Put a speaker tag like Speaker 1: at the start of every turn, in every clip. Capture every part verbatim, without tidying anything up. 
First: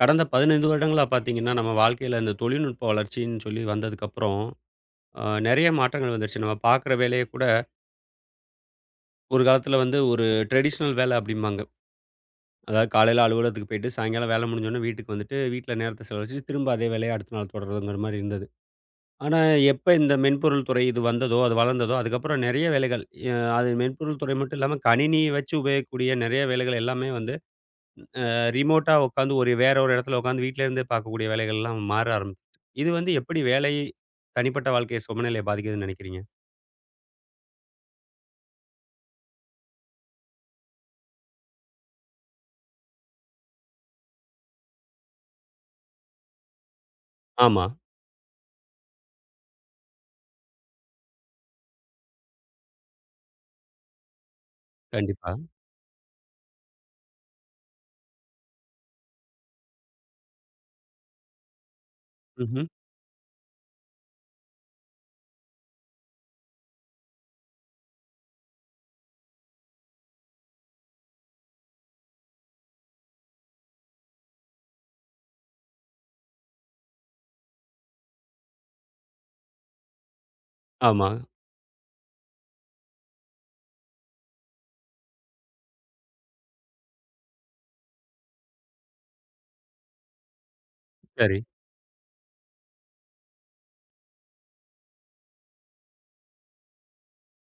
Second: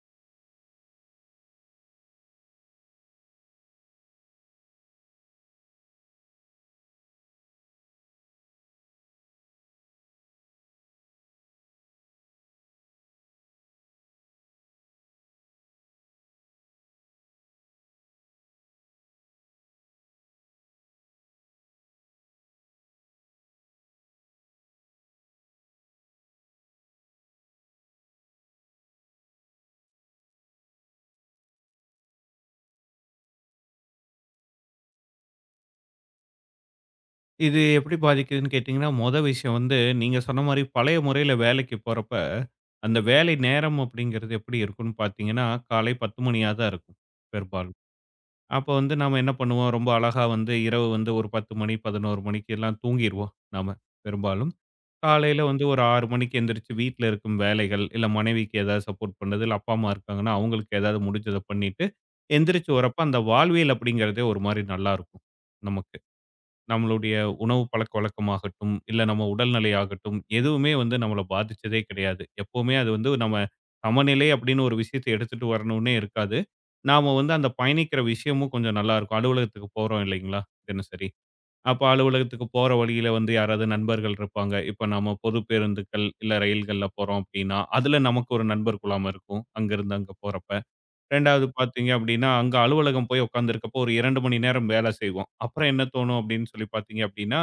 Speaker 1: கடந்த பதினைந்து வருடங்களா பார்த்தீங்கன்னா, நம்ம வாழ்க்கையில இந்த தொழில்நுட்ப வளர்ச்சின்னு சொல்லி வந்ததுக்கப்புறம், அ நெறைய மாற்றங்கள் வந்துருச்சு. நம்ம பார்க்குற வேலைய கூட ஒரு காலத்தில வந்து ஒரு ட்ரெடிஷ்னல் வேலை அப்டிம்பாங்க. அதாவது காலையில அலுவலகத்துக்கு போயிட்டு, சாயங்காலம் வேலை முடிஞ்சோனே வீட்டுக்கு வந்துட்டு, வீட்ல நேரத்த செலவழிச்சுட்டு, திரும்ப அதே வேலைய அடுத்த நாள் தொடர்றதுங்கிற மாரி இருந்தது. ஆனா, எப்ப இந்த மென்பொருள் துறை இது வந்ததோ, அது வளர்ந்ததோ, அதுக்கப்புறம் நெறைய வேலைகள், எ அது மென்பொருள் துறை மட்டும் இல்லாம, கணினிய வச்சு உபயோகிக்கக்கூடிய நெறைய வேலைகள் எல்லாமே வந்து ரிமோட்டா உட்காந்து ஒரு வேற ஒரு இடத்துல உட்காந்து வீட்ல இருந்தே பார்க்கக்கூடிய வேலைகள்லாம் மாற ஆரம்பிச்சுச்சு. இது வந்து எப்படி வேலை, தனிப்பட்ட வாழ்க்கை சமநிலையை பாதிக்குதுன்னு நினைக்கிறீங்க?
Speaker 2: இது எப்படி பாதிக்குதுன்னு கேட்டிங்கன்னா, மொத விஷயம் வந்து நீங்க சொன்ன மாரி பழைய முறையில வேலைக்கு போறப்ப, அந்த வேலை நேரம் அப்படிங்கிறது எப்படி இருக்கும்ன்னு பார்த்தீங்கன்னா, காலை பத்து மணியா தான் இருக்கும்
Speaker 1: ஆமா,
Speaker 2: பெரும்பாலும். அப்போ வந்து நாம என்ன பண்ணுவோம், ரொம்ப அழகா வந்து இரவு வந்து ஒரு பத்து மணி, பதினொன்று மணிக்கு எல்லாம் தூங்கிருவோம் நாம பெரும்பாலும்.
Speaker 1: கண்டிப்பா.
Speaker 2: காலையில வந்து ஒரு ஆறு மணிக்கு எந்திரிச்சு வீட்ல இருக்கும் வேலைகள், இல்ல மனைவிக்கு ஏதாவது சப்போர்ட் பண்றது, இல்ல அப்பா, அம்மா இருக்காங்கன்னா அவங்களுக்கு ஏதாவது முடிஞ்சத பண்ணிட்டு,
Speaker 1: ம்ஹ்ம்.
Speaker 2: எந்திரிச்சு வரப்ப அந்த வாழ்வியல் அப்படிங்கிறதே ஒரு மாரி நல்லாருக்கும் நமக்கு. நம்மளுடைய உணவு பழக்கவழக்கமாகட்டும், இல்ல நம்ம உடல்நிலை ஆகட்டும், எதுவுமே வந்து நம்மள பாதிச்சதே கிடையாது. எப்பவுமே அது வந்து நம்ம சமநிலை அப்படின்னு ஒரு விஷயத்த எடுத்துட்டு வரணும்னே இருக்காது. நாம வந்து அந்த பயணிக்கிற விஷயமும் கொஞ்சம் நல்லாருக்கும். அலுவலகத்துக்கு போறோம் இல்லைங்களா? தினசரி.
Speaker 1: ஆமா.
Speaker 2: அப்ப அலுவலகத்துக்கு போற வழியில வந்து யாராவது நண்பர்கள் இருப்பாங்க. இப்ப நம்ம பொது பேருந்துகள், இல்ல ரயில்கள்ல போறோம் அப்படின்னா, அதுல நமக்கு ஒரு நண்பர் குழாம் இருக்கும். அங்கிருந்து அங்க போறப்ப.
Speaker 1: சரி.
Speaker 2: 2வது பார்த்தீங்க அப்படின்னா, அங்க அலுவலகம் போய் உட்கார்ந்திருக்கப்போ ஒரு இரண்டு மணி நேரம் வேலை செய்வோம். அப்புறம் என்ன தோணும் அப்படின்னு சொல்லி பார்த்தீங்க அப்படின்னா,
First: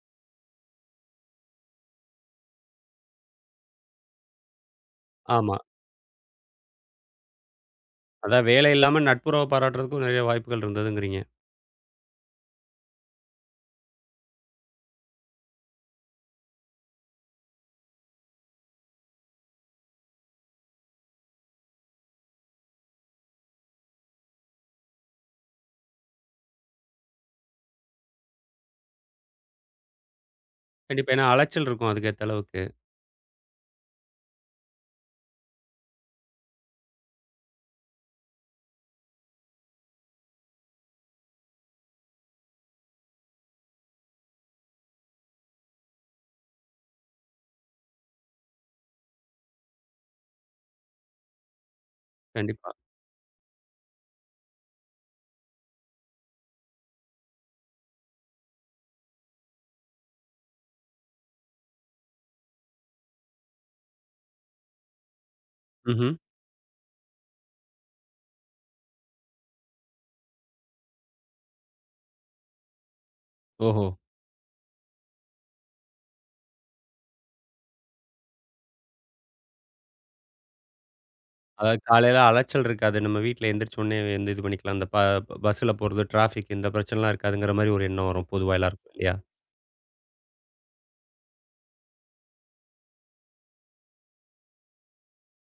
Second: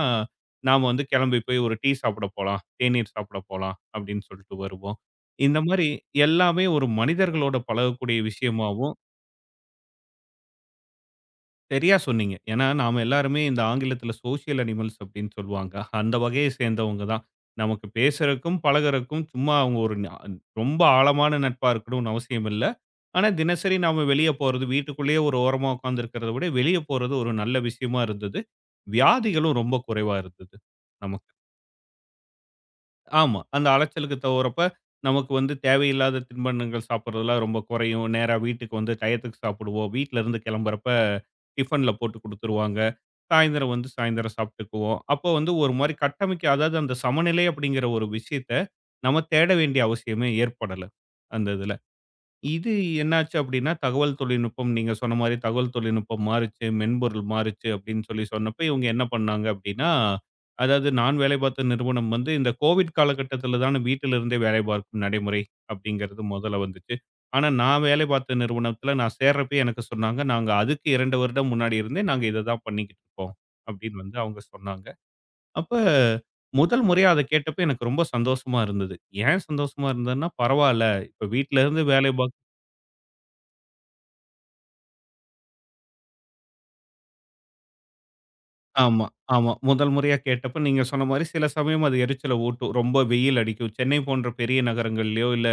Speaker 2: நாம வந்து கிளம்பி போய் ஒரு டீ சாப்பிட போலாம், தேநீர் சாப்பிட போலாம் அப்படின்னு சொல்லிட்டு வருவோம்.
Speaker 1: ஆமா.
Speaker 2: இந்த மாரி எல்லாமே ஒரு மனிதர்களோட பழகக்கூடிய
Speaker 1: அதான் வேலை
Speaker 2: விஷயமாவும்
Speaker 1: இல்லாம நட்புறவ பாராட்டுறதுக்கும் நெறைய வாய்ப்புகள் இருந்ததுங்கிறீங்க.
Speaker 2: சரியா சொன்னீங்க. ஏன்னா, நாம எல்லாருமே இந்த ஆங்கிலத்தில சோசியல் அனிமல்ஸ் அப்படின்னு சொல்லுவாங்க. அந்த வகையை சேர்ந்தவங்க தான். நமக்கு பேசுறதுக்கும், பழகுறதுக்கும் சும்மா அவங்க ஒரு ந ரொம்ப ஆழமான நட்பா இருக்கணும்னு அவசியம் இல்ல. ஆனா, தினசரி நாம வெளிய போறது, வீட்டுக்குள்ளேயே ஒரு ஓரமா உட்கார்ந்திருக்கிறத விட, வெளிய போறது ஒரு நல்ல விஷயமா இருந்தது. வியாதிகளும் ரொம்ப குறைவா இருந்தது
Speaker 1: கண்டிப்பா. ஏன்னா
Speaker 2: நமக்கு.
Speaker 1: அலைச்சல் இருக்கும் அதுக்கேத்த அளவுக்கு.
Speaker 2: ஆமா. அந்த அலைச்சலுக்கு தவறப்ப, நமக்கு வந்து தேவையில்லாத தின்பண்டங்கள் சாப்பிடுறதெல்லாம் ரொம்ப குறையும். நேரா வீட்டுக்கு வந்து டயத்துக்கு சாப்பிடுவோம். வீட்ல இருந்து கிளம்புறப்ப டிஃபன்ல போட்டு குடுத்துருவாங்க. சாயந்தரம் வந்து சாயந்தரம் சாப்பிட்டுக்குவோம். அப்போ வந்து ஒரு மாரி கட்டமைக்க அதாவது அந்த சமநிலை அப்படிங்கிற ஒரு விஷயத்த, நம்ம தேட வேண்டிய அவசியமே ஏற்படல. அந்த இதுல. இது
Speaker 1: கண்டிப்பா.
Speaker 2: என்னாச்சு அப்படின்னா, தகவல் தொழில்நுட்பம் நீங்க சொன்ன மாரி தகவல் தொழில்நுட்பம் மாறுச்சு, மென்பொருள் மாறுச்சு அப்படின்னு சொல்லி சொன்னப்ப, இவங்க என்ன பண்ணாங்க அப்படின்னா, அதாவது நான் வேலை பார்த்த நிறுவனம் வந்து இந்த கோவிட் காலகட்டத்தில தான வீட்டிலிருந்தே வேலை பார்க்கும் நடைமுறை
Speaker 1: ம்ஹ்ம்.
Speaker 2: அப்படிங்கிறது முதல்ல வந்துச்சு. ஆனா நான் வேலை பார்த்த நிறுவனத்தில நான் சேர்றப்பயே எனக்கு சொன்னாங்க, "நாங்க அதுக்கு இரண்டு வருடம் முன்னாடி இருந்தே நாங்க இத தான் பண்ணிக்கிட்டு இருக்கோம்."
Speaker 1: ஓஹோ!
Speaker 2: அப்படின்னு வந்து அவங்க சொன்னாங்க. அப்ப முதல் முறையா அத கேட்டப்ப எனக்கு ரொம்ப சந்தோஷமா இருந்தது. ஏன் சந்தோஷமா இருந்ததுன்னா, பரவால்ல இப்ப வீட்ல
Speaker 1: அதாவது
Speaker 2: இருந்து வேலை
Speaker 1: காலையில
Speaker 2: பார்க்
Speaker 1: அலைச்சல் இருக்காது. நம்ம வீட்ல எந்திரிச்ச உடனே வந்து இது பண்ணிக்கலாம். இந்த ப பஸ்ஸுல போறது, டிராஃபிக் இந்த பிரச்சனைலாம் இருக்காதுங்கிற மாரி ஒரு எண்ணம் வரும் பொதுவா எல்லாருக்கும்
Speaker 2: ஆமா,
Speaker 1: இல்லையா?
Speaker 2: ஆமா. முதல் முறையா கேட்டப்ப நீங்க சொன்ன மாரி சில சமயம் அது எரிச்சல ஊட்டும். ரொம்ப வெயில் அடிக்கும். சென்னை போன்ற பெரிய நகரங்கள்லயோ, இல்ல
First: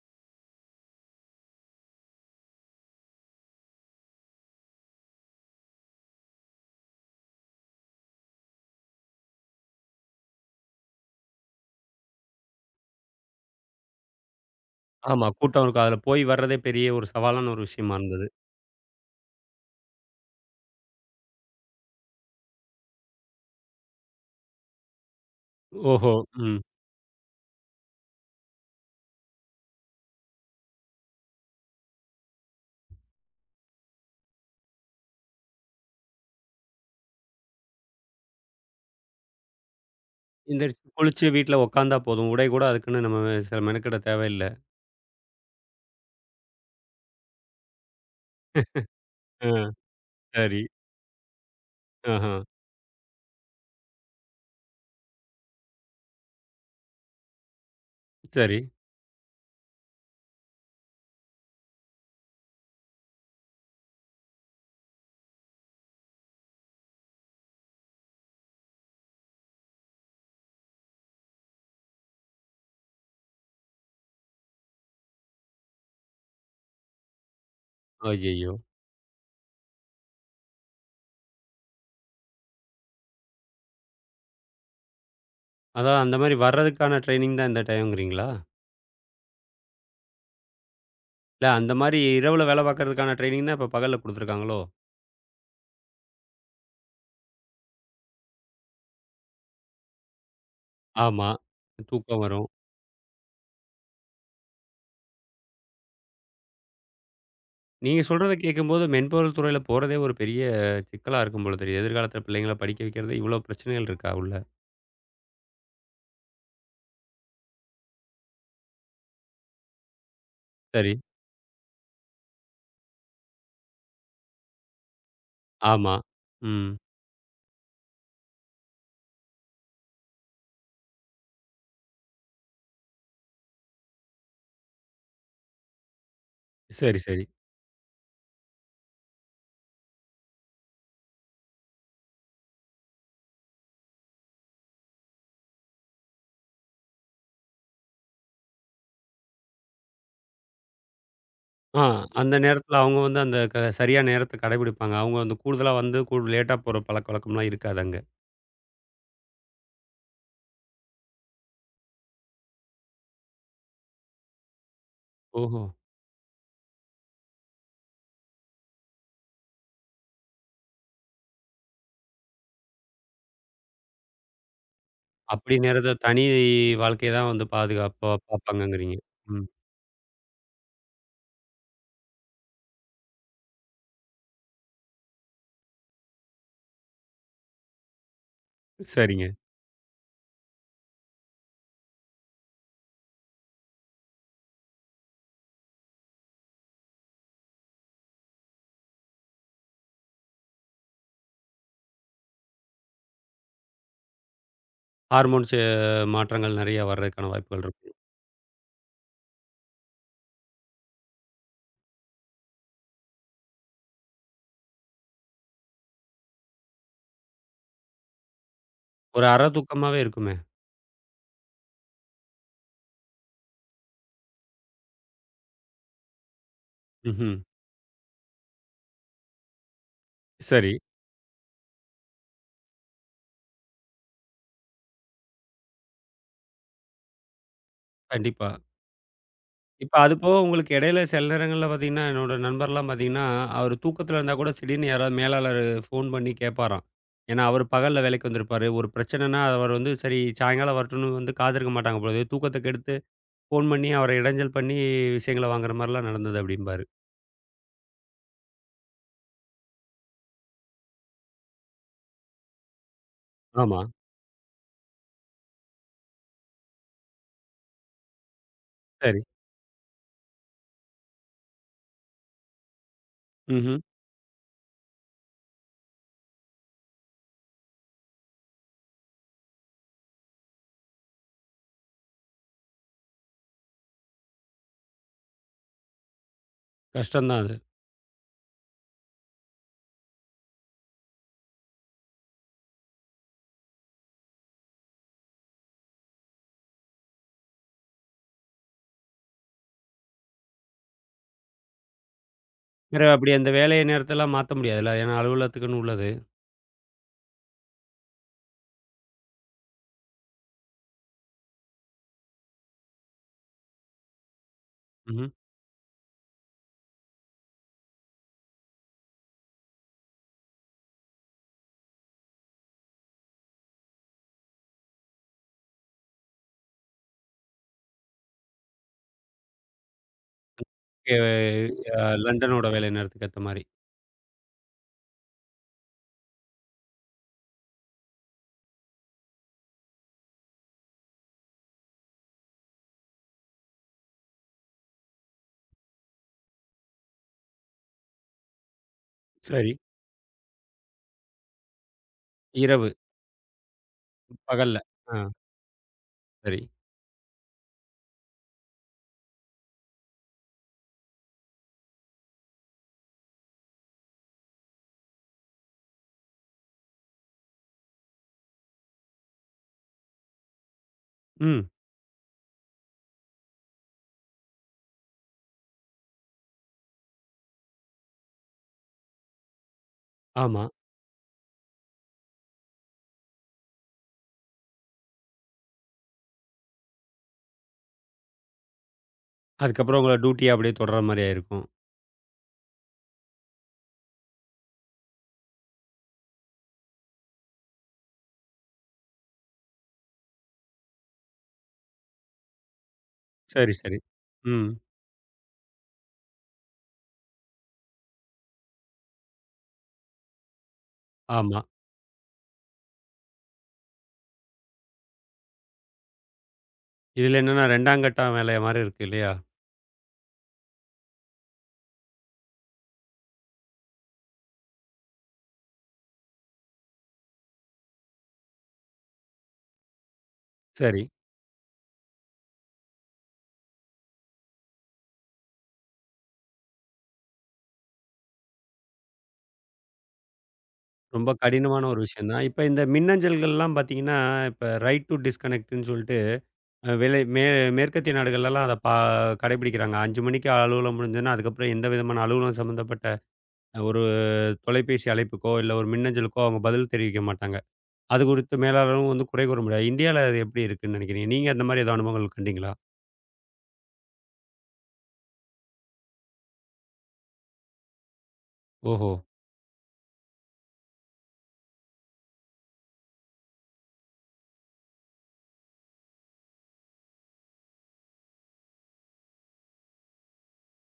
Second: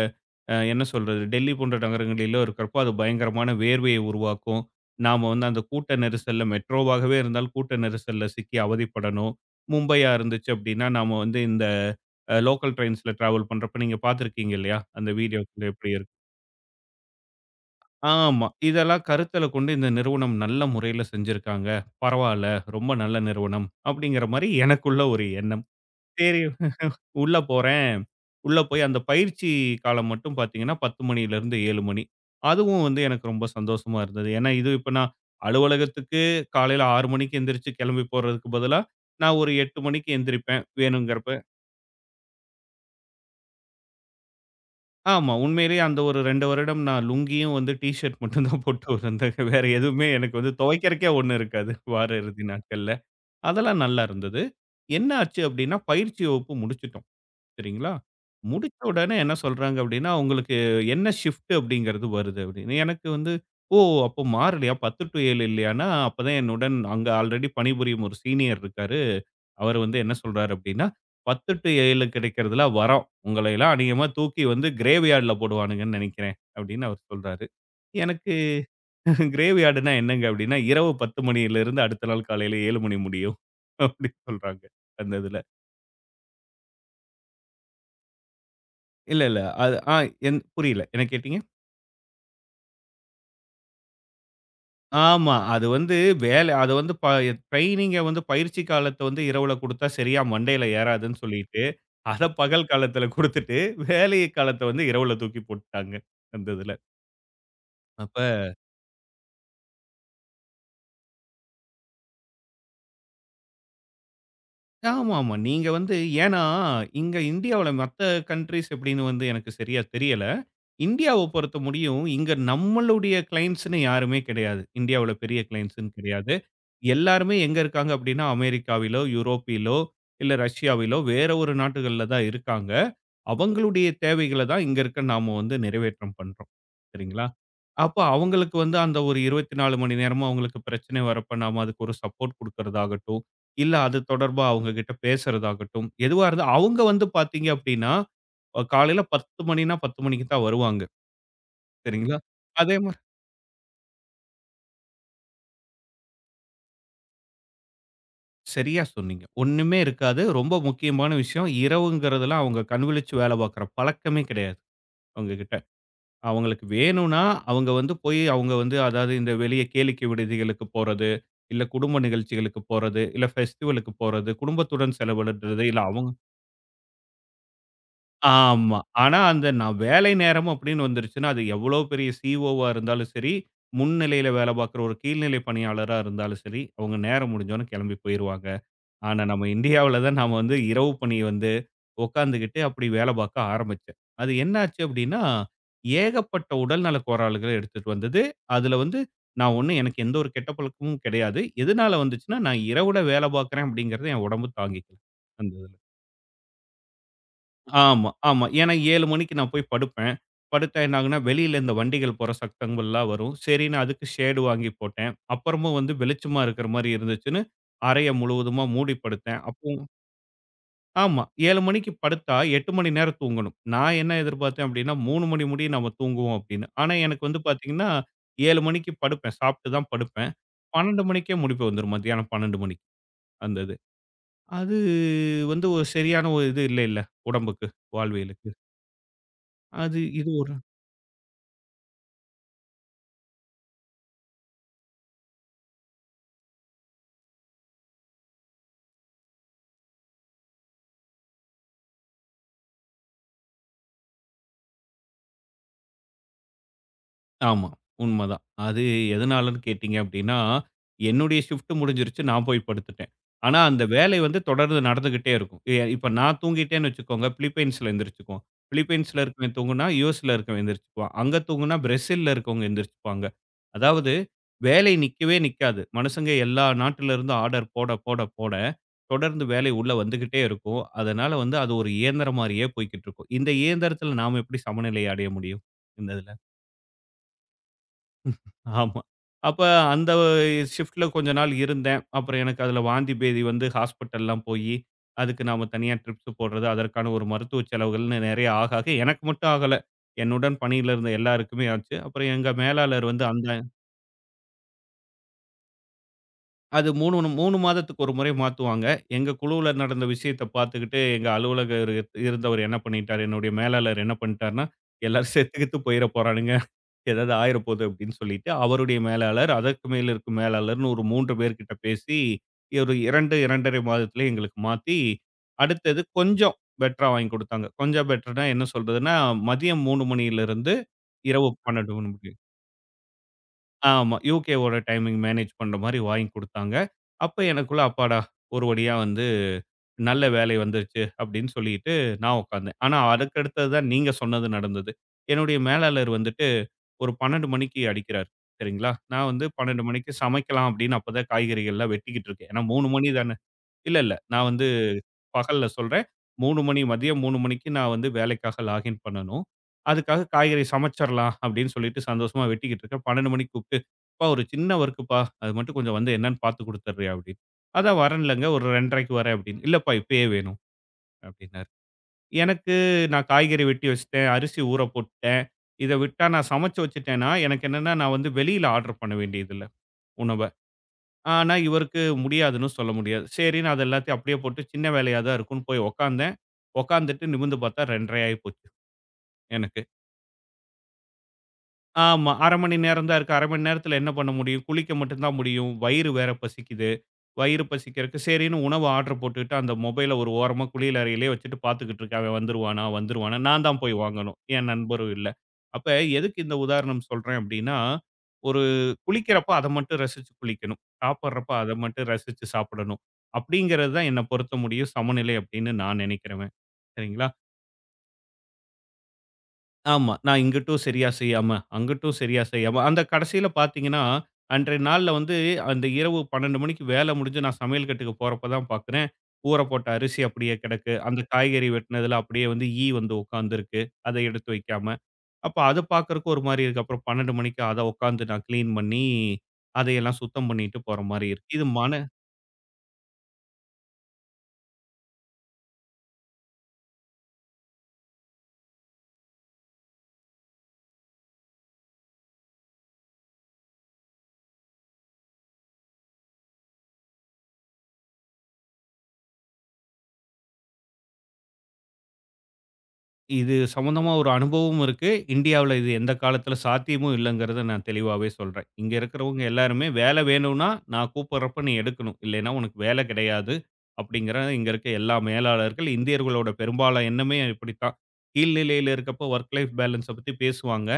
Speaker 2: அ என்ன சொல்றது? டெல்லி போன்ற நகரங்களிலோ இருக்கிறப்போ, அது பயங்கரமான வேர்வையை உருவாக்கும். நாம வந்து அந்த கூட்ட நெரிசல்ல மெட்ரோவாகவே இருந்தாலும் கூட்ட நெரிசல்ல சிக்கி அவதிப்படணும். மும்பையா இருந்துச்சு அப்டின்னா, நாம வந்து இந்த அ லோக்கல் ட்ரெயின்ஸ்ல டிராவல் பண்றப்ப நீங்க பார்த்துருக்கீங்க இல்லையா? அந்த
Speaker 1: ஆமா. கூட்டம்
Speaker 2: வீடியோக்குள்ள
Speaker 1: இருக்கும்.
Speaker 2: எப்படி
Speaker 1: அதுல
Speaker 2: இருக்கும்?
Speaker 1: போய் வர்றதே பெரிய ஒரு சவாலான ஒரு விஷயமா இருந்தது.
Speaker 2: ஆமா. இதெல்லாம் கருத்துல கொண்டு இந்த நிறுவனம் நல்ல முறையில செஞ்சிருக்காங்க. பரவால்ல. ரொம்ப நல்ல நிறுவனம். அப்படிங்கிற மாரி எனக்குள்ள ஒரு எண்ணம்.
Speaker 1: ஓஹோ!
Speaker 2: சரி
Speaker 1: ம்.
Speaker 2: உள்ள போறேன். உள்ள போய் அந்த பயிற்சி காலம் மட்டும் பார்த்தீங்கன்னா, பத்து மணியிலிருந்து ஏழு மணி. அதுவும் வந்து எனக்கு ரொம்ப சந்தோஷமா இருந்தது. ஏன்னா, இது இப்ப நான் அலுவலகத்துக்கு காலையில ஆறு மணிக்கு எந்திரிச்சு கிளம்பி போறதுக்கு பதிலா, நான் ஒரு எட்டு மணிக்கு எந்திரிப்பேன்
Speaker 1: எந்திரிச்சு குளிச்சு
Speaker 2: வேணுங்கிறப்ப.
Speaker 1: வீட்ல உக்காந்தா போதும். உடை கூட அதுக்குன்னு நம்ம சில மெனக்கெட தேவையில்ல.
Speaker 2: ஆமா. உண்மையிலேயே அந்த ஒரு இரண்டு வருடம் நான் லுங்கியும் வந்து டீ ஷர்ட் மட்டும் தான் போட்டு வந்தேன்.
Speaker 1: ஆ
Speaker 2: வேற எதுவுமே எனக்கு வந்து
Speaker 1: சரி.
Speaker 2: துவைக்கிறக்கே ஒண்ணும் இருக்காது. வார
Speaker 1: ஆஹா.
Speaker 2: இறுதி நாட்கள்ல. அதெல்லாம் நல்லா இருந்தது. என்ன ஆச்சு அப்டின்னா, பயிற்சி வகுப்பு முடிச்சுட்டோம். சரிங்களா?
Speaker 1: சரி.
Speaker 2: முடிச்ச உடனே என்ன சொல்றாங்க அப்டின்னா, "உங்களுக்கு என்ன ஷிஃப்ட் அப்டிங்கிறது வருது" அப்டின்னு. எனக்கு வந்து, "ஓ! அப்போ மாறலையா? பத்து டூ ஏழு இல்லையான்னா, அப்பதான் என்னுடன் அங்க ஆல்ரெடி பணிபுரியும் ஒரு சீனியர் இருக்காரு." அவரு வந்து என்ன சொல்றாரு அப்படின்னா, பத்து ஏழு கிடைக்கிறதுல வரோம். உங்களை எல்லாம் அநேகமா தூக்கி வந்து கிரேவ் யார்டுல போடுவானுங்கன்னு நினைக்கிறேன்." அப்படின்னு அவர் சொல்றாரு. எனக்கு
Speaker 1: ஐய்யய்யோ!
Speaker 2: கிரேவ் யார்டுன்னா என்னங்க அப்படின்னா, இரவு பத்து மணியிலிருந்து அடுத்த நாள் காலையில ஏழு மணி முடியும் அப்படின்னு சொல்றாங்க அந்த இதுல.
Speaker 1: அதான் அந்த மாரி வர்றதுக்கான ட்ரெய்னிங் தான் இந்த டைம்ங்கிறீங்களா?
Speaker 2: இல்ல, இல்ல. அது ஆ என் புரியல. என்ன கேட்டீங்க?
Speaker 1: இல்ல அந்த மாரி இரவுல வேல பார்க்கறதுக்கான ட்ரெய்னிங் தான் இப்ப பகல்ல குடுத்துருக்காங்களோ?
Speaker 2: ஆமா. அது வந்து வேலை அது வந்து ப ட்ரெய்னிங்க வந்து பயிற்சி காலத்த வந்து இரவுல குடுத்தா சரியா மண்டையில ஏறாதுன்னு
Speaker 1: ஆமா.
Speaker 2: சொல்லிட்டு,
Speaker 1: தூக்கம்
Speaker 2: அத
Speaker 1: வரும்.
Speaker 2: பகல் காலத்துல குடுத்துட்டு, வேலை காலத்த வந்து இரவுல தூக்கி போட்டுட்டாங்க அந்த இதுல.
Speaker 1: நீங்க
Speaker 2: அப்ப
Speaker 1: சொல்றத கேட்கும்போது மென்பொருள் துறையில போறதே ஒரு பெரிய சிக்கலா இருக்கும் போல தெரியுது. எதிர்காலத்தில பிள்ளைங்கள படிக்க வைக்கிறது இவ்ளோ பிரச்சனைகள் இருக்கா உள்ள?
Speaker 2: ஆமாமா. நீங்க வந்து ஏன்னா, இங்க இந்தியாவுல மத்த கன்ட்ரீஸ் எப்படின்னு வந்து எனக்கு சரியா தெரியல.
Speaker 1: சரி.
Speaker 2: இந்தியாவ பொறுத்த முடியும், இங்க நம்மளுடைய கிளையண்ட்ஸ்ன்னு யாருமே கிடையாது. இந்தியாவுல பெரிய கிளையண்ட்ஸ்ன்னு
Speaker 1: ஆமா.
Speaker 2: கிடையாது.
Speaker 1: ம்.
Speaker 2: எல்லாருமே எங்க இருக்காங்க அப்படின்னா, அமெரிக்காவிலோ, யூரோப்பிலோ, இல்ல ரஷ்யாவிலோ, வேற ஒரு நாட்டுகள்ல தான் இருக்காங்க. அவங்களுடைய தேவைகள தான் இங்க இருக்க நாம வந்து நிறைவேற்றம் பண்றோம்.
Speaker 1: சரி, சரி.
Speaker 2: சரிங்களா? அப்ப அவங்களுக்கு வந்து அந்த ஒரு இருபத்தி நான்கு மணி நேரமும் அவங்களுக்கு பிரச்சனை வரப்ப நாம அதுக்கு ஒரு சப்போர்ட் குடுக்கறதாகட்டும், இல்ல அது தொடர்பா அவங்க கிட்ட பேசுறதாகட்டும், எதுவா இருந்தா அவங்க வந்து பாத்தீங்க அப்படின்னா, அ காலையில பத்து மணின்னா பத்து மணிக்கு தான் வருவாங்க.
Speaker 1: ஆ.
Speaker 2: சரிங்களா?
Speaker 1: அந்த
Speaker 2: அதே
Speaker 1: நேரத்தில
Speaker 2: மாரி
Speaker 1: அவங்க வந்து அந்த க சரியா நேரத்த கடைபிடிப்பாங்க. அவங்க வந்து கூடுதலா வந்து கூ லேட்டா போற பழக்கவழக்கம்லாம் இருக்காது அங்க.
Speaker 2: சரியா சொன்னீங்க. ஒண்ணுமே இருக்காது. ரொம்ப முக்கியமான விஷயம். இரவுங்கிறதெல்லாம் அவங்க கண் விழிச்சு வேல பாக்குற பழக்கமே கிடையாது அவங்க கிட்ட.
Speaker 1: ஓஹோ!
Speaker 2: அவங்களுக்கு வேணும்னா, அவங்க வந்து போய் அவங்க வந்து அதாவது இந்த வெளிய கேளிக்கை விடுதிகளுக்கு போறது, இல்ல குடும்ப நிகழ்ச்சிகளுக்கு போறது, இல்ல ஃபெஸ்டிவலுக்கு போறது, குடும்பத்துடன்
Speaker 1: அப்படி
Speaker 2: செலவிடுறது, இல்ல
Speaker 1: நேரத்த
Speaker 2: அவங்க
Speaker 1: தனி வாழ்க்கைய தான் வந்து பாதுகாப்பா
Speaker 2: ஆமா.
Speaker 1: பார்ப்பாங்கங்கிறீங்க.
Speaker 2: ஆனா, அந்த
Speaker 1: ம்.
Speaker 2: நான் வேலை நேரம் அப்படின்னு வந்துருச்சுன்னா, அது எவ்வளோ பெரிய சிஓவா இருந்தாலும் சரி, முன்னிலையில வேலை பார்க்குற ஒரு கீழ்நிலை பணியாளரா இருந்தாலும் சரி, அவங்க நேரம் முடிஞ்சோனே கிளம்பி போயிருவாங்க. ஆனா,
Speaker 1: சரிங்க.
Speaker 2: நம்ம இந்தியாவுல தான் நாம வந்து இரவு பணி வந்து உட்காந்துகிட்டு அப்படி வேலை பார்க்க ஆரம்பிச்சேன். அது என்னாச்சு அப்படின்னா, ஏகப்பட்ட உடல்நல கோளாறுகள எடுத்துட்டு வந்தது. அதுல வந்து நான் ஒண்ணும் எனக்கு எந்த ஒரு கெட்ட பழக்கமும் கிடையாது. எதனால வந்துச்சுன்னா, நான் இரவுல வேலை பார்க்குறேன் அப்படிங்கிறத என் உடம்பு தாங்கிக்கல.
Speaker 1: ஹார்மோன்
Speaker 2: அந்த
Speaker 1: சே
Speaker 2: இதுல.
Speaker 1: மாற்றங்கள் நெறைய வர்றதுக்கான வாய்ப்புகள் இருக்கும்.
Speaker 2: ஆமா, ஆமா. ஏன்னா ஏழு மணிக்கு நான் போய் படுப்பேன். படுத்தா என்ன ஆகும்னா, வெளியில இந்த வண்டிகள் போற சத்தங்கள்லாம் வரும். சரின்னு அதுக்கு ஷேடு வாங்கி போட்டேன். அப்புறமும் வந்து வெளிச்சமா இருக்கிற மாரி இருந்துச்சுன்னு, அறைய முழுவதுமா மூடி
Speaker 1: ஒரு
Speaker 2: படுத்தேன்.
Speaker 1: அரை
Speaker 2: அப்போ
Speaker 1: தூக்கமாவே இருக்குமே!
Speaker 2: ஆமா. ஏழு மணிக்கு படுத்தா எட்டு மணி நேரம் தூங்கணும். நான் என்ன எதிர்பார்த்தேன் அப்டின்னா, மூன்று மணி முடியும் நம்ம தூங்குவோம் அப்டின்னு. ஆனா எனக்கு
Speaker 1: ம்ஹ்ம்.
Speaker 2: வந்து பார்த்தீங்கன்னா, ஏழு மணிக்கு படுப்பேன். சாப்ட்டு தான் படுப்பேன்.
Speaker 1: சரி.
Speaker 2: பன்னிரண்டு மணிக்கே முழிப்பு வந்துரும். மத்தியானம் பன்னிரண்டு மணிக்கு அந்த இது. அது வந்து ஒரு சரியான ஒரு இது இல்லைல்ல உடம்புக்கு, வாழ்வியலுக்கு.
Speaker 1: கண்டிப்பா. இப்ப
Speaker 2: அது
Speaker 1: அது
Speaker 2: இது
Speaker 1: போக
Speaker 2: ஒரு
Speaker 1: உங்களுக்கு இடையில சில நேரங்கள்ல பார்த்தீங்கன்னா, என்னோட நண்பர்லாம் பார்த்தீங்கன்னா, அவரு தூக்கத்துல இருந்தா கூட திடீர்னு யாராவது மேலாளர் ஃபோன் பண்ணி கேட்பாராம். ஏன்னா, அவரு பகல்ல வேலைக்கு வந்திருப்பாரு. ஒரு பிரச்சனைன்னா அவர் வந்து சரி சாயங்காலம் வரட்டும்னு வந்து காத்திருக்க மாட்டாங்க போலது. தூக்கத்த கெடுத்து ஃபோன் பண்ணி அவர இடைஞ்சல் பண்ணி விஷயங்கள வாங்குற மாரிலாம் நடந்தது அப்டிம்பாரு.
Speaker 2: ஆமா. உண்மதான். அது எதனாலன்னு கேட்டீங்க அப்டின்னா, என்னுடைய ஷிஃப்ட் முடிஞ்சிருச்சு. நான் போய் படுத்துட்டேன். ஆனா,
Speaker 1: ஆமா.
Speaker 2: அந்த வேலை வந்து தொடர்ந்து நடந்துகிட்டே இருக்கும். எ இப்ப நான் தூங்கிட்டேன்னு வச்சுக்கோங்க, பிலிப்பைன்ஸ்ல எந்திரிச்சுக்குவான். பிலிப்பைன்ஸ்ல
Speaker 1: சரி.
Speaker 2: இருக்கவன் தூங்குனா, யுஎஸ்ல இருக்கவன் எந்திரிச்சுக்குவான். அங்க தூங்குனா, பிரேசில்ல இருக்கவங்க எந்திரிச்சுப்பாங்க.
Speaker 1: ம்ஹ்ம்.
Speaker 2: அதாவது வேலை நிக்கவே நிக்காது. மனுசங்க எல்லா நாட்டுல இருந்தும் ஆர்டர் போட, போட, போட தொடர்ந்து வேலை உள்ள வந்துகிட்டே இருக்கும். அதனால வந்து அது ஒரு இயந்திரம் மாரியே போய்க்கிட்டு இருக்கும். இந்த இயந்திரத்துல நாம எப்படி சமநிலை அடைய முடியும்? இந்த இதுல.
Speaker 1: கஷ்டம் தான் அது.
Speaker 2: ஆமா. அப்ப அந்த ஷிஃப்ட்ல கொஞ்ச நாள் இருந்தேன். அப்புறம் எனக்கு அதுல வாந்தி பேதி வந்து ஹாஸ்பிட்டல்லாம் போயி, அதுக்கு நாம தனியா ட்ரிப்ஸ் போடுறது, அதற்கான ஒரு மருத்துவ செலவுகள்ன்னு நெறைய ஆக ஆக எனக்கு மட்டும் ஆகல. என்னுடன் பணியில இருந்த எல்லாருக்குமே ஆச்சு. அப்புறம் எங்க
Speaker 1: வேற
Speaker 2: மேலாளர் வந்து
Speaker 1: அப்படி
Speaker 2: அந்த
Speaker 1: அந்த வேலை நேரத்தலாம் மாத்த முடியாதுல்ல. ஏன்னா அலுவலகத்துக்குன்னு உள்ளது.
Speaker 2: அது 3 3 மாதத்துக்கு ஒரு முறை மாத்துவாங்க. எங்க குழுவுல நடந்த விஷயத்த பார்த்துக்கிட்டு எங்க அலுவலக இருந்தவர் என்ன பண்ணிட்டாரு, என்னுடைய மேலாளர் என்ன பண்ணிட்டாருன்னா,
Speaker 1: ம்ஹ்ம்.
Speaker 2: எல்லாரும் செத்து கித்து போயிற போறானுங்க. ஏதாவது ஆயிரப்போகுது அப்படின்னு சொல்லிட்டு, அவருடைய மேலாளர், அதற்கு மேல் இருக்கும் மேலாளர்ன்னு ஒரு மூன்று பேர்கிட்ட பேசி, ஒரு இரண்டு, இரண்டு அரை மாதத்தில எங்களுக்கு மாத்தி, அடுத்தது கொஞ்சம் பெட்டரா வாங்கி குடுத்தாங்க. கொஞ்சம் பெட்டர்னா என்ன சொல்றதுன்னா, மதியம் மூன்று மணியிலிருந்து
Speaker 1: எ
Speaker 2: இரவு பன்னிரண்டு
Speaker 1: அ
Speaker 2: மணி முடியும்.
Speaker 1: லண்டனோட வேலை நேரத்துக்கு ஏத்த மாரி.
Speaker 2: ஆமா. யுகேவோட டைமிங் மேனேஜ் பண்ற மாரி வாங்கி குடுத்தாங்க. அப்ப எனக்குள்ள அப்பாடா! ஒரு வழியா வந்து நல்ல வேலை வந்துருச்சு அப்படின்னு சொல்லிட்டு நான் உட்கார்ந்தேன். ஆனா, அதுக்கு அடுத்தது தான் நீங்க சொன்னது நடந்தது. என்னுடைய மேலாளர் வந்துட்டு ஒரு பன்னிரண்டு மணிக்கு அடிக்கிறாரு. சரிங்களா? நான் வந்து
Speaker 1: சரி.
Speaker 2: பன்னிரண்டு மணிக்கு சமைக்கலாம் அப்படின்னு அப்பதான் காய்கறிகள்லாம் வெட்டிக்கிட்டு இருக்கேன். ஏன்னா மூன்று
Speaker 1: இரவு.
Speaker 2: மணி தானே இல்ல, இல்ல. நான் வந்து
Speaker 1: பகல்ல. ஆ
Speaker 2: பகல்ல சொல்றேன்.
Speaker 1: சரி.
Speaker 2: 3 மணி மதியம் மூன்று மணிக்கு நான் வந்து வேலைக்காக லாகின் பண்ணணும். அதுக்காக காய்கறி சமைச்சரலாம் அப்படின்னு சொல்லிட்டு சந்தோஷமா வெட்டிக்கிட்டு இருக்கேன். பன்னிரண்டு மணிக்கு கூப்பிட்டு, "அப்பா ஒரு சின்ன ஒர்க்குப்பா. அது மட்டும் கொஞ்சம் வந்து என்னன்னு பார்த்து குடுத்துடுறியா?" அப்படின்னு. "அதான் வரேன்லங்க. ஒரு 2:30க்கு வரேன்" அப்படின்னு. "இல்லப்பா இப்பயே வேணும்"
Speaker 1: ம்.
Speaker 2: அப்படின்னாரு. எனக்கு நான் காய்கறி வெட்டி வச்சுட்டேன், அரிசி ஊற போட்டுட்டேன். இத விட்டா நான் சமைச்சு வச்சுட்டேன்னா, எனக்கு என்னன்னா நான் வந்து வெளியில ஆர்டர் பண்ண வேண்டியதில்ல உணவ.
Speaker 1: ஆமா.
Speaker 2: ஆனா, இவருக்கு முடியாதுன்னு சொல்ல முடியாது. சரின்னு அது எல்லாத்தையும் அப்படியே போட்டு சின்ன வேலையா தான் இருக்கும்னு போய் உட்காந்தேன். உட்காந்துட்டு நிமிர்ந்து பார்த்தா இரண்டரை ஆயி போச்சு எனக்கு.
Speaker 1: அதுக்கப்புறம் உங்களோட டியூட்டிய அப்படியே தொடர்ற மாரி ஆயிருக்கும்.
Speaker 2: ஆமா. அரை மணி நேரம் தான் இருக்கு. அரை மணி நேரத்துல என்ன பண்ண முடியும்? குளிக்க மட்டும் தான் முடியும். வயிறு வேற பசிக்குது. வயிறு பசிக்கிறதுக்கு சரின்னு உணவு ஆர்டர் போட்டுக்கிட்டு, அந்த மொபைல ஒரு ஓரமா குளியல் அறையிலேயே வச்சுட்டு பாத்துக்கிட்டு இருக்கேன். அவன் வந்துருவானா? வந்துருவானா? நான்
Speaker 1: சரி,
Speaker 2: தான் போய்
Speaker 1: சரி.
Speaker 2: வாங்கணும். என்
Speaker 1: ம்.
Speaker 2: நண்பரும் இல்ல. அப்ப எதுக்கு இந்த உதாரணம் சொல்றேன் அப்டின்னா, ஒரு குளிக்கிறப்ப அத மட்டும் ரசிச்சு குளிக்கணும். சாப்பிடுறப்ப
Speaker 1: ஆமா.
Speaker 2: அத மட்டும் ரசிச்சு சாப்பிடணும். அப்டிங்கிறது தான் என்ன பொறுத்த முடியும் சமநிலை அப்டின்னு நான் நினைக்கிறவன். சரிங்களா?
Speaker 1: இதில என்னன்னா இரண்டாம் கட்ட வேலை மாரி இருக்கு இல்லையா?
Speaker 2: ஆமா. நான் இங்கிட்டும் சரியா செய்யாம, அங்கிட்டும் சரியா செய்யாம, அந்த கடைசியில பார்த்தீங்கன்னா, அன்றைய நாள்ல வந்து அந்த இரவு பன்னிரண்டு மணிக்கு வேல முடிஞ்சு நான் சமையல் கட்டுக்கு போறப்ப தான் பார்க்கிறேன். ஊற போட்ட அரிசி அப்படியே கிடக்கு.
Speaker 1: சரி.
Speaker 2: அந்த காய்கறி வெட்டினதுல அப்படியே வந்து ஈ வந்து உட்காந்துருக்கு. அத எடுத்து வைக்காம. அப்ப அத பார்க்கறக்கு ஒரு மாரி இருக்கு. அப்புறம் பன்னிரண்டு மணிக்கு அத உட்காந்து நான் கிளீன் பண்ணி, அதையெல்லாம் சுத்தம் பண்ணிட்டு போற மாரி
Speaker 1: ரொம்ப
Speaker 2: இருக்கு. இது
Speaker 1: கடினமான
Speaker 2: மன
Speaker 1: ஒரு விஷயம் தான். இப்ப இந்த மின்னஞ்சல்கள்லாம் பார்த்தீங்கன்னா, இப்ப ரைட் டூ டிஸ்கனெக்ட்ன்னு சொல்லிட்டு அ விலை மே மேற்கத்திய நாடுகள்லலாம் அத பா கடைபிடிக்கிறாங்க. ஐந்து மணிக்கு அலுவலகம் முடிஞ்சதுன்னா, அதுக்கப்புறம் எந்த விதமான அலுவலகம் சம்மந்தப்பட்ட ஒரு தொலைபேசி அழைப்புக்கோ, இல்ல ஒரு மின்னஞ்சலுக்கோ அவங்க பதில் தெரிவிக்க மாட்டாங்க. அது குறித்து மேலாளரும் வந்து குறை கூற முடியாது. இந்தியால அது எப்படி இருக்குன்னு நினைக்கிறீங்க? நீங்க அந்த மாரி ஏதாவது அனுபவங்கள் கண்டீங்களா?
Speaker 2: இது சம்மந்தமா ஒரு அனுபவமும் இருக்கு. இந்தியாவுல இது எந்த காலத்தில சாத்தியமும் இல்லங்கிறத நான் தெளிவாவே சொல்றேன். இங்க
Speaker 1: ஓஹோ!
Speaker 2: இருக்கிறவங்க எல்லாருமே வேலை வேணும்னா, நான் கூப்பிடுறப்ப நீ எடுக்கணும். இல்லைன்னா உனக்கு வேலை கிடையாது. அப்படிங்கிற இங்க இருக்க எல்லா மேலாளர்கள் இந்தியர்களோட பெரும்பாலான எண்ணமே இப்படித்தான். கீழ் நிலையில இருக்கப்போ ஒர்க் லைஃப் பேலன்ஸ பத்தி பேசுவாங்க.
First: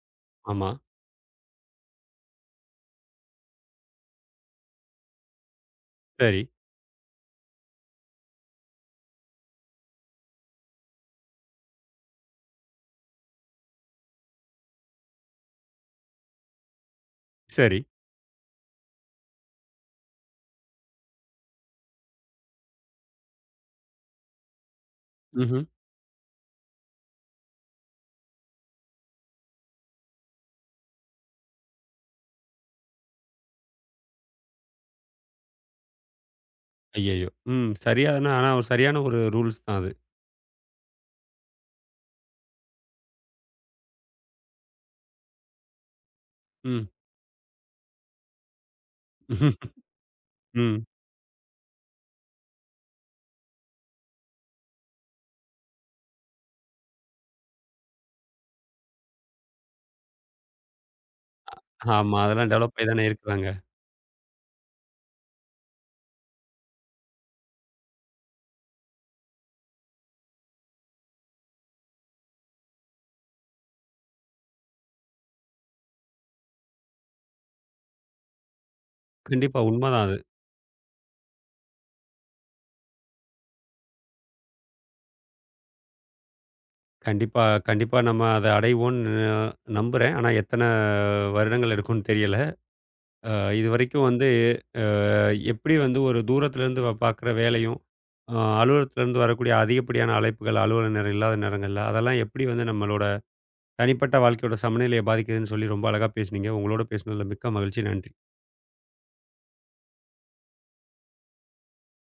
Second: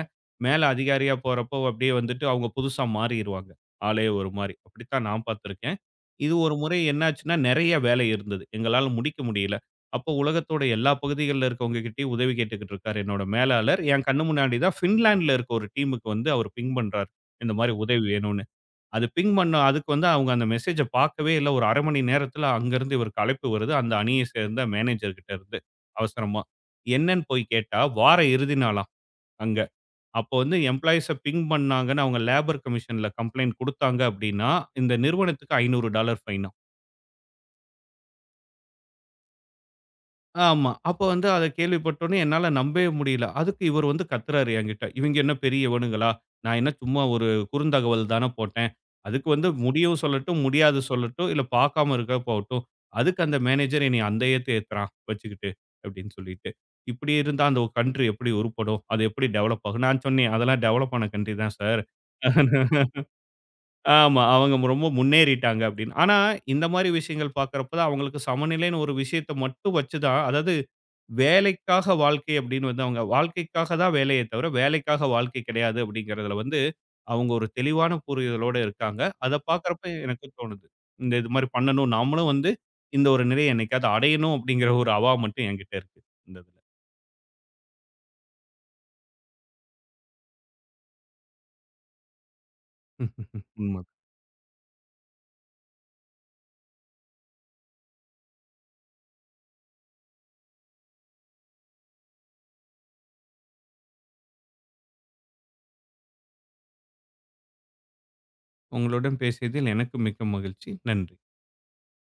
Speaker 2: மேல
Speaker 1: ஆமா.
Speaker 2: அதிகாரியா போறப்போ அப்படியே வந்துட்டு அவங்க புதுசா மாறிருவாங்க. ஆளே ஒரு மாரி. அப்படித்தான் நான் பார்த்திருக்கேன். இது
Speaker 1: சரி.
Speaker 2: ஒரு முறை என்னாச்சுன்னா, நெறைய வேலை இருந்தது. எங்களால முடிக்க முடியல. அப்போ உலகத்தோட எல்லா பகுதிகள்ல இருக்கவங்க கிட்டயும் உதவி கேட்டுக்கிட்டு இருக்காரு என்னோட மேலாளர். என் கண்ணு முன்னாடி தான் ஃபின்லாண்ட்ல இருக்க ஒரு டீமுக்கு வந்து அவரு பிங் பண்றாரு. இந்த மாரி
Speaker 1: சரி.
Speaker 2: உதவி வேணும்னு. அது பிங் பண்ண அதுக்கு வந்து அவங்க அந்த மெசேஜ பார்க்கவே இல்ல. ஒரு அரை மணி நேரத்தில அங்கருந்து இவருக்கு அழைப்பு வருது. அந்த அணிய சேர்ந்த மேனேஜர் கிட்ட இருந்து
Speaker 1: ம்ஹ்ம்.
Speaker 2: அவசரமா. என்னன்னு போய் கேட்டா, வார இறுதி நாளாம் அங்க. அப்போ வந்து எம்ப்ளாயீஸ பிங் பண்ணாங்கன்னு அவங்க லேபர் கமிஷன்ல கம்ப்ளைண்ட் குடுத்தாங்க அப்டின்னா, இந்த நிறுவனத்துக்கு ஐந்நூறு டாலர் ஃபைனாம்.
Speaker 1: ஐயய்யோ! ம். சரியான ஆனா ஒரு சரியான ஒரு ரூல்ஸ் தான் அது.
Speaker 2: ஆமா. அப்ப வந்து அத கேள்விப்பட்டோனே என்னால நம்பவே முடியல. அதுக்கு இவரு வந்து கத்துறாரு என்கிட்ட. இவங்க என்ன பெரிய இவனுங்களா? நான் என்ன
Speaker 1: ம்.
Speaker 2: சும்மா ஒரு குறுந்தகவல் தான போட்டேன். அதுக்கு வந்து முடியும் சொல்லட்டும், முடியாது
Speaker 1: ம்.
Speaker 2: சொல்லட்டும், இல்ல பார்க்காம இருக்க போகட்டும். அதுக்கு அந்த மேனேஜர் என்னைய அந்த ஏத்து ஏத்துறான் வச்சுக்கிட்டு அப்படின்னு சொல்லிட்டு. இப்படி இருந்தா அந்த கன்ட்ரி எப்படி உருப்படும்? அது எப்படி டெவலப் ஆகும்? நான் சொன்னேன், "அதெல்லாம் டெவலப் ஆன கன்ட்ரி தான் சார்."
Speaker 1: ஆமா. அதெல்லாம் டெவலப் ஆயி தானே இருக்கிறாங்க.
Speaker 2: ஆமா. அவங்க மு ரொம்ப முன்னேறிட்டாங்க அப்படின்னு. ஆனா, இந்த மாரி விஷயங்கள் பார்க்கிறப்ப தான் அவங்களுக்கு சமநிலைன்னு ஒரு விஷயத்த மட்டும் வச்சு தான் அதாவது வேலைக்காக வாழ்க்கை அப்படின்னு வந்து அவங்க வாழ்க்கைக்காக தான் வேலையே தவிர, வேலைக்காக வாழ்க்கை கிடையாது அப்படிங்கிறதுல வந்து அவங்க ஒரு தெளிவான புரிதலோட இருக்காங்க. அத
Speaker 1: கண்டிப்பா
Speaker 2: பார்க்கிறப்ப
Speaker 1: உண்மதான் அது.
Speaker 2: எனக்கு தோணுது. இந்த இது மாரி பண்ணணும். நாமளும் வந்து இந்த ஒரு நிலைய என்னைக்காவது அடையணும் அப்படிங்கிற ஒரு அவா மட்டும் என்கிட்ட இருக்கு. இந்த இதுல.
Speaker 1: கண்டிப்பா, கண்டிப்பா நம்ம அத அடைவோம்ன்னு நம்புறேன். ஆனா எத்தன வருடங்கள் எடுக்கும்ன்னு தெரியல. அ
Speaker 2: உண்ம.
Speaker 1: இதுவரைக்கும் வந்து எப்படி வந்து ஒரு தூரத்திலேருந்து வ பார்க்குற வேலையும், அ அலுவலகத்திலேருந்து வரக்கூடிய அதிகப்படியான அழைப்புகள், அலுவல நேரம் இல்லாத நேரங்கள்ல, அதெல்லாம் எப்படி வந்து நம்மளோட தனிப்பட்ட வாழ்க்கையோட சமநிலையை பாதிக்குதுன்னு சொல்லி ரொம்ப அழகா பேசுனீங்க. உங்களோட பேசுனதில மிக்க மகிழ்ச்சி. நன்றி.
Speaker 2: உங்களுடன் பேசியதில் எனக்கு மிக்க மகிழ்ச்சி. நன்றி.